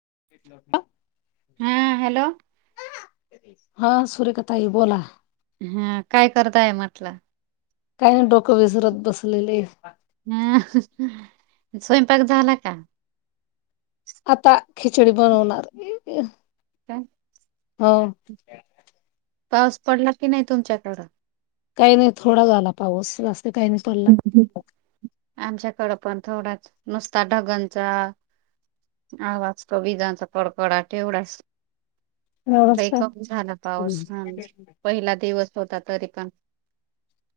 [inaudible] हा हॅलो हा. सुरेका ताई बोला. हा काय करताय म्हटलं? काही नाही. डोकं विसरत बसलेले. स्वयंपाक झाला का? आता खिचडी बनवणार. [inaudible] तर. हो. पाऊस पडला की नाही तुमच्याकडं? काही नाही थोडा झाला पाऊस जास्त काही नाही पडला [inaudible] आमच्याकडं पण थोडाच नुसता ढगानचा - - आवाज तो विजांचा कडकडाट केवढाच. लई व्यवस्थ कमी झाला पाऊस हां. पहिला दिवस. होता तरी पण,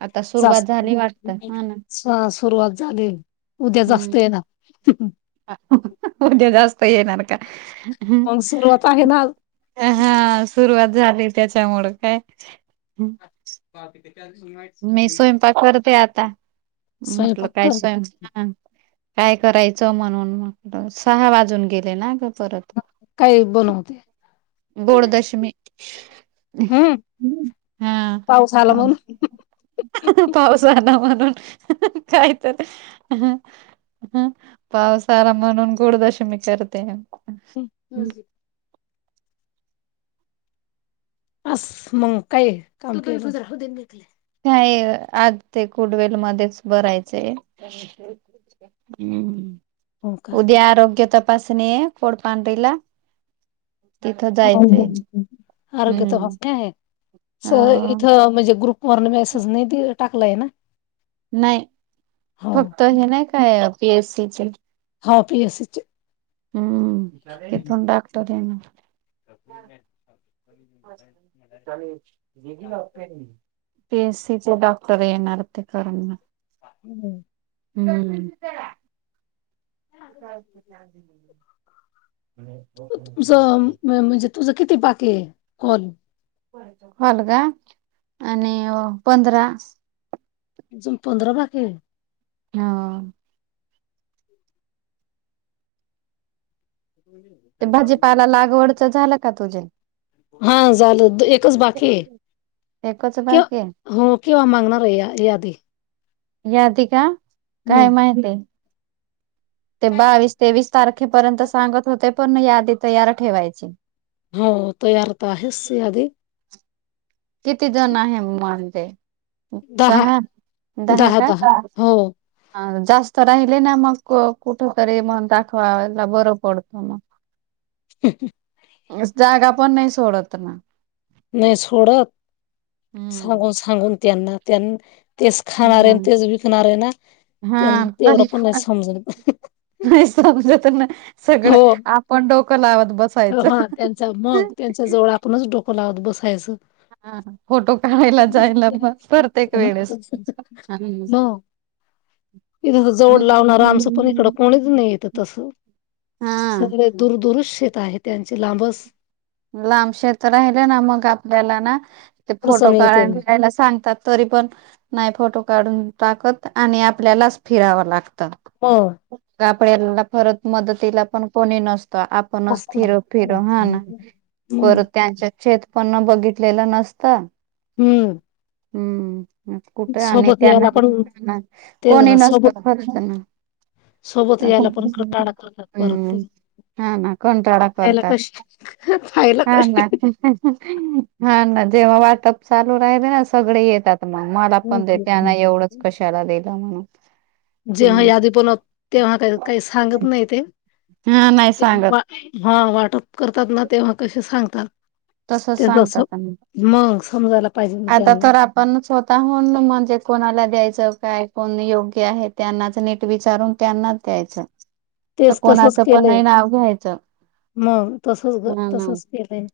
आता सुरुवात झाली वाट - - ह सुरुवात झाली. उद्या जास्त येणार. उदया जास्त येणार का? ह मग सुरुवात आहे ना अ हा. सुरुवात झाली, त्याच्यामुळ काय. मी स्वयंपाक करते आता. म्हटल स्वयंपाक काय कर स्वयं काय करायचं म्हणून म्हंटल सहा वाजून गेलेना गं? परत काही बनवते गोडदशमी. हम्म! पाऊस आला म्हणु पावुस आला म्हणून काय तर. हा पावसाळा म्हणून गोडदशमी करते. [unintelligible] असस मंग काय [inaudible] काले नाही आज ते कुडवेल मध्येच भरायचं हम्म हो का उद्या आरोग्य तपासणी आहे कोडपांढीला हो आरोग्य तर [unintelligible] भा हम्म आहे स अ इथं म्हणजे ग्रुपवरन मेसेज नाही टाकलाय ना. नाही हो फक्त हे नाही काय पीएससीचे हा पी अस असचे. हम्म तिथून डॉक्टर येनार. [unintelligible] पी एस सीचे डॉक्टर येणार ते करणार. हम्म. हम्म. [unintelligible] तुमचं म्हणजे तुझं किती बाकी आहे कॉल? हलगा आणि पंधरा. अजून पंधरा बाकी आहेत. हो. ते भाजीपाला लागवडचं झालं का तुझे. हा झालं एकच बाकी आहे. एकच क बाकी आहे. हो केव्हा मागणार आहे या यादी? यादी का काय हम्म माहिती. ते बावीस तेवीस तारखेपर्यंत सांगत होते पण यादी तयार ठेवायची. हो तयार तर आहेस यादी. किती जण आहे म्हजे? दहा सहा दहा का? अ जास्त राहिले ना मग कुठे तरी म दाखवाला बर पडतो ना. [inaudible] हाह जागा पण नाही सोडा त्यांना. नाही सोडत हम्म. सांगून सांगून त्यांना त्यां तेच खाणार आहे हा तेच विकणार आहे ना हा तेवढं तरी पण नाही समजत. नाही समजत त्यांना. हो बसायचं. हा त्यांचा मग त्यांच्या जवळ आपणच डोक लावत बस हा फोटो काढायला जायला म प्रत्येक वेळेस. [inaudible] इथे जवड लावणार आमचं पण इकडं कोणीच नाही येत तस. सगळे दूरदूरच शेत आहे त्यांची लांबच. लांब शेत राहिले ना मग आपल्याला ना ते फोटो अडचण येते काढय [unintelligible] सांगतात तरी पण नाही फोटो काढून टाकत आणि आपल्यालाच फिरावं लागतं. हो. आपल्याला परत मदतीला पण कोणी नसतं आपणच असत. फिरो मग फिरो हा ना. पर त्यांच्या शेत पण बघितलेलं नसत. हम्म. हम्म. कुठे आणि सोबत त्यांना यायला पण ते कोणी ना नसत सोबत खर ना. सोबत अ यायला पण कंटाळा करतात परत ते हम्म. हा ना कोण कंटाळा खायला करतात. कशी खायला हा ना कशी हा ना जेव्हा वाटअप चालू राहिल ना सगळे येतात. मला पण ते त्यांना एवढंच कशाला दिलं म्हणून. जेव्हा हम्म यादी पण तेव्हा काही काही सांगत नाही ते. हा नाही सांगत. जेव्हा हा वाटप करतात ना तेव्हा कसे सांगतात. तसच त्या त अस सांगतात मग समजायला पाहिजे ना आता त्यांना तर आपण स्वतःहून म्हणजे कोणाला द्यायचं काय कोण योग्य आहे त्यांनाच नीट विचारून त्यांनाच द्यायचं तर तेच तसच कोणाचं पण केलंय. नाही नाव घ्यायचं मग तसच हा ना तसच केलंय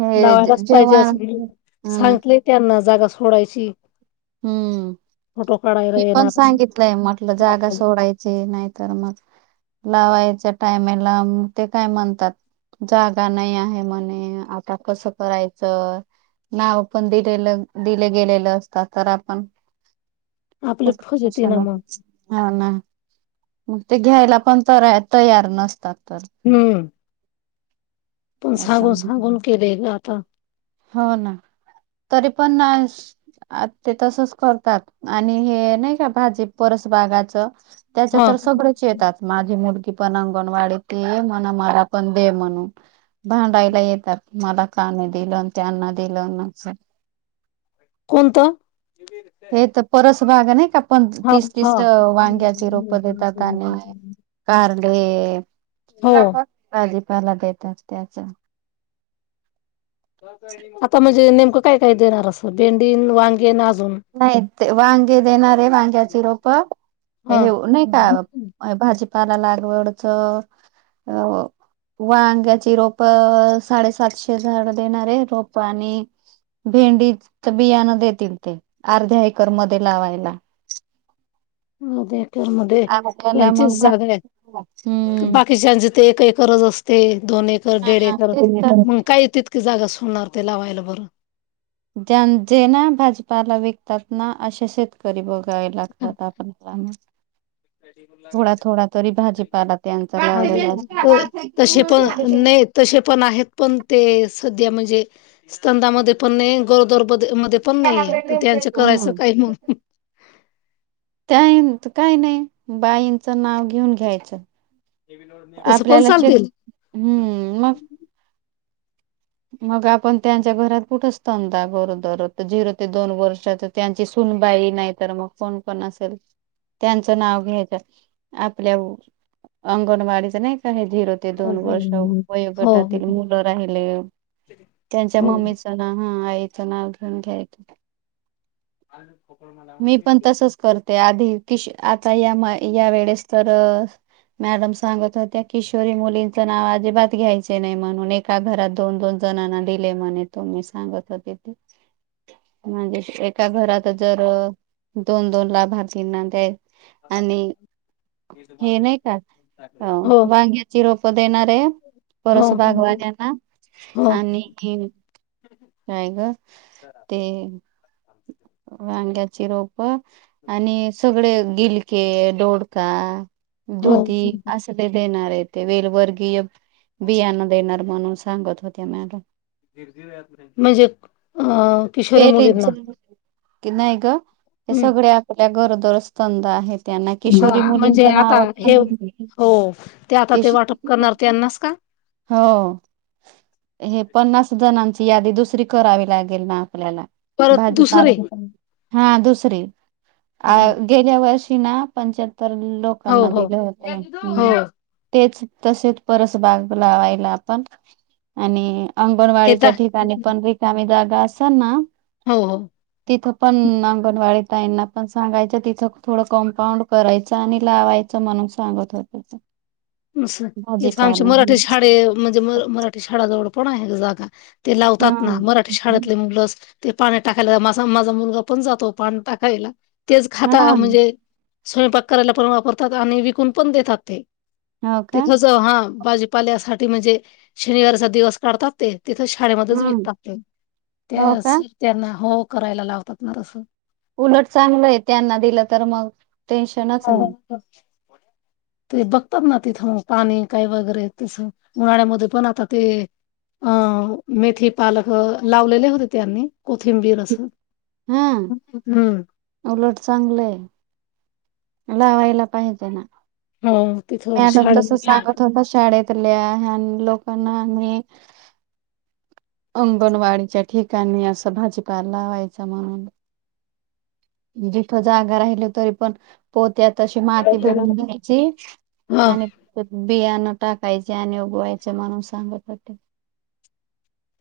हे लावायलाच पाहिजे जेव्हा असं हा ना सांगलेय त्यांना जागा सोडायची हम्म फोटो काढायला मी पण येणार अस सांगितलंय म्हटलं जागा सोडायची नाही तर मग लावायच्या टायमला ते काय म्हणतात जागा नाही आहे म्हणे आता कसं करायचं नाव पण दिलेलं दिले गेलेलं अस तर आपण आपली खूप फजती टेन्शन ना मग हा ना मग ते घ्यायला पण त तयार नसतात तर हम्म तुम त्याच्या सांगून सांगून केलंय ग आता हो ना तरी पण आ ते तसच करतात आणि हे नाही का भाजी परस बागाच त्याच्या हा तर [unintelligible] येतात माझी मुडग पण णवाडी ते म्हण मला पण दे म्हणून भांडायला येतात मला काने दिलं त्यांना दिलं कोणता हे तर परस भाग नाही का पण हा तीस हा तीस वांग्याची रोप देतात आणि कार हो भाजीपाला देतात त्याच आता म्हणजे नेमकं काय काय देणार असं भेंडी वांगे आज नाही वांगे देणारे वांग्याची रोप हे हा नाही का भाजीपाला लागवडच अ व अंग्याची रोप साडेसातशे झाड देणारे रोप आणि भेंडी तर बियाण देतील ते अर्ध्या एकर मध्ये लावायला हो देख मध्ये आपल्याला त्यांचीच मग जागा आहे हम्म बाकीच्याचे ते एक एकरच असते दोन एक डेड एकर तेच तर मग काय तितकी जागा होणार ते लावायला बरं ज जेना भाजपाला विकतात ना असे शेतकरी बघ लागतात आपण भाजीपाला त्यांचा लावलेला असतो. [unintelligible] तसे पण नाही त पण आहेत पण ते सध्या म्हणजे स्कंदामध्ये पण नाही गदर मध्ये पण नाही तर त्यांच करायचं काय मग त्या काय नाही बाईंचं नाव घेऊन घ्यायचं तसं पण आपल्याला चालतील हम्म मग मग आपण त्यांच्या घरात कुठ दा गरोदर झिरो ते दोन वर्षा त्यांची बाई नाही तर मग कोण पण असेल त्यांचं नाव घ्यायच आपल्या अंगणवाडीचं नाही काही धीर हो ते दोन वर्ष हो वयोगटातील हो मुलं राहिले त्यांच्या हो मम्मीचं नाव हा आईचं नाव घेऊन घ्यायचं अ [unintelligible] मी पण तसच करते आधी कि [unintelligible] आता या या वेळेस तर मॅडम सांगत होत्या किशोरी मुलींचं नाव अजिबात घ्यायचे नाही म्हणून एका घरात दोन दोन ण दिले म्हणे त म सांगत हो म्हणजे सांगत होते ते एका घरात ज [unintelligible] दोन दोन लाभारातींना द्याय [inaudible] हे नाही का हो वांग्याची रोपं देणार आहे परस भागवा हो त्यांना हो, आणि काय ग ते वांग्याची रोप आणि सगळे गिलके, डोडका, हो. दुधी असं ते देणार आहे ते वेलवर्गीय बियाना देणार म्हणून सांगत होत्या मला, [unintelligible] म्हणजे अ किशोरी मुलींना [unintelligible] कि नाही ग हे सगळे आपल्या घरोदर ह म्हणजे आता नाव हे हो ते आता ते किश वाटप करणार. त्यांनास का हो हे पन्नास जणांची यादी दुसरी करावी लागेल ना, आपल्याला परत दुसरे भाजीपाला हा दुस हो [unintelligible] गेल्या वर्षी ना पंच तर हो लोकांना हो दिलं होतं ह्म्म तेच तसेच परत बाग लावायला आपण आणि हे तर अंगणवाडीच्या ठिकाणी पण रिकामी जागा असेल ना, हो, हो. तिथं पण अंगणवाडी ताईना पण सांगायचं तिथं थोडं कम्पाऊंड करायचं आणि लावायचं म्हणून सांगत होत. असथ आमची मराठी शाळे म्हणजे मराठी शाळाजवळ पण आहे जागा ते लावतात ना हम्म मराठी शाळेतले मुलं ते पाणी टाकायला माझ माझा मुलगा पण जातो पाणी टाकायला तेच हा खाता म्हणजे, स्वयंपाक करायला पण वापरतात आणि विकून पण देतात ते हो का तिथंच हा, बाजीपाल्यासाठी म्हणजे शनिवारचा दिवस काढतात ते, तिथं शाळेमध्येच हम्म विकतात हो त्या का स त्यांना हो करायला लावतात ना तसं उलट चांगलंय त्यांना दिलं तर मग टेन्शनच नाही. हो. ते बघतात ना तिथं पाणी काय वगैरे तसं उन्हाळ्यामध्ये पण आता ते अं मेथी पालक लावलेले होते त्यांनी कोथिंबीर अस ह्म्म उलट चांगल आहे. लावायला पाहिजे ना. हो तिथं मॅडम तसं शाळेत सांगत होता शाळेतल्या [inaudible] लोकांना आणि [unintelligible] अंगणवाडीच्या ठिकाणी असं भाजीपा लावायचा म्हणून जिथ जागा राहिल तरी पण पोत्यात तशी माती भरून घ्यायची हा आणि बियाणं टाकायचे आणि उगवायच म्हणून सांगत होते.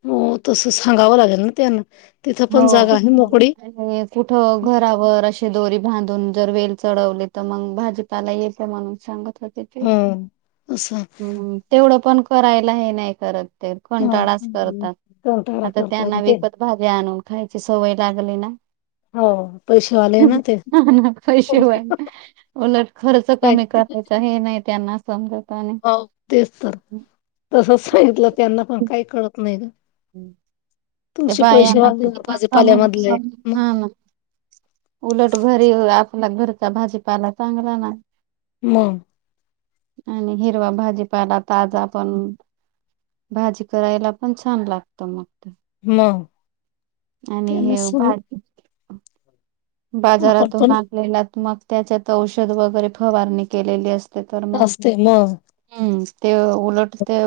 हो तस संगाव लागल ना त्याना हो कुठ घरावर दोरी बांधून जर वेल चढवले तर मग भाजीपाला येते म्हणून सांग हो असं [unintelligible] तेवढं पण करायला हे नाही करत ते हा कंटाळाच करतात कंटाळा आता त्यांना करतात ते विकत [unintelligible] खायची सवय लागली ना, हो [inaudible] पैसेवाले ते ना पैसे होई उलट खर्च काय कमी करायचा हे नाही त्यांना, समजत आणि हो तेच तर तसच सांगितलं त्यांना पण काही कळत नाही ग, हम्म ते तुळशी पैसे बायाना वाचले किती काम भाजीपाल्यामधले म हा ना, उलट घरी आपला घरचा भाजीपायला चांगला नाही. म आणि हिरवा भाजीपायला ताज पण भाजी करायला पण छान लागत मग, मग आणि त्यांना हे सम पा आपण बाजारातून पण नाकलेलात मग त्याच्यात औषध वगैरे फवारणी केलेली अस. ते तर मग असते मग हम्म ते उलट ते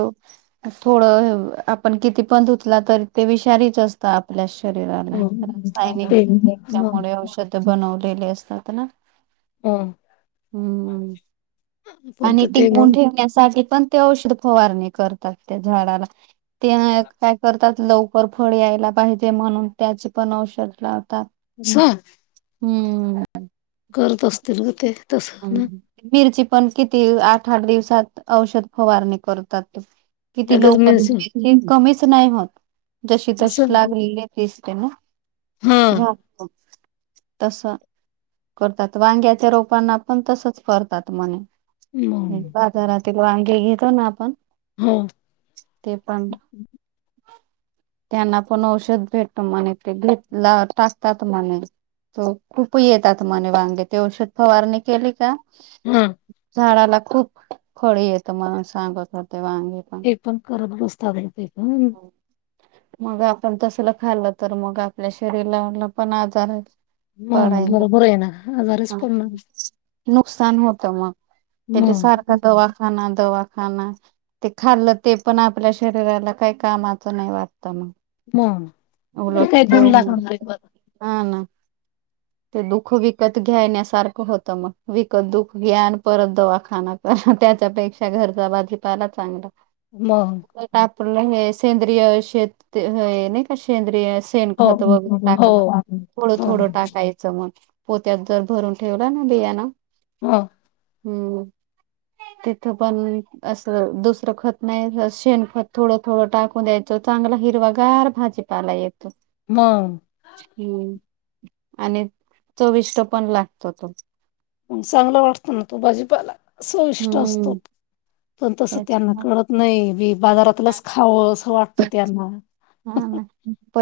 थोडं आपण किती पण धुतला तरी ते विषारीच अस आप शरीय मग बनवलेले असतात ना मग हम्म आपण आणि तर ते टिकून मग ठेव पण ते औषध फवारणी करतात त्या झाडाला ते काय करतात लवकर फळ ला पाहिजे म्हणून त्याचे पण औषध लावतात ह हम्म असतील ग ते तस ना मिरची पण किती आठ आठ दिवसात औषध फवारणी करतात किती लगेच लोक मिळशील कमीच नाही होत जशी तशी असं लागलेली तिसरे ना हा झा तस करतात वांग्याच्या रोपांना पण तसच करतात मग मणे बाजारातील वांगी घेतो ना आपण हा ते पण त्यांना पण औषध भेटतो म्हणे ते घेतला टासतात म्हणे तो खूप येतात मने वांगे ते औषध पवारनी केले का हम झाडाला खूप खळी येत मण सांगत एक पण करत बसतात होते प मग आपण तसलं खाल्लं तर मग आपल्या शरीराला पण आजार आहे पाडाय मग बरोबर आहे ना आजारीच पडणार नुकसान होतं मग त्या मग सारखा दवाखाना खा ते खाल्लं ते पण आपल्या शरीराला काही कामाच नाही वाटत मग ते काही उलटते गुण लागणार आहे हा ना ते दुःख विकत घ्यायण्यासारखं होतं मग विकत दुख घ्या आणि परत दवाखाना कर त्याच्यापेक्षा घरच्या बाजीपाला चांगला मग आप हे सेंद्रिय शेत नाही का सेंद्रिय हो सेणखत वगैरे हो टाकलं हो थोडं थोडं हो टाकायचं पोत्यात जर भरून ठेवला ना बिया ना हा हम्म तिथं पण अस दुसरं खत नाही शेणखत थोडं थोडं टाकून द्यायचं चांगला हिरवागार भाजीपाला येत म आणि चोविष्ट पण लागतो तो मग चांगला वाटतं ना तो भाजीपाला सविष्ट असतो हम्म पण तसं त्यांना त्याच्या कळत नाही बी बाजारातीलच खावं असं वाटत त्यांना हा ना.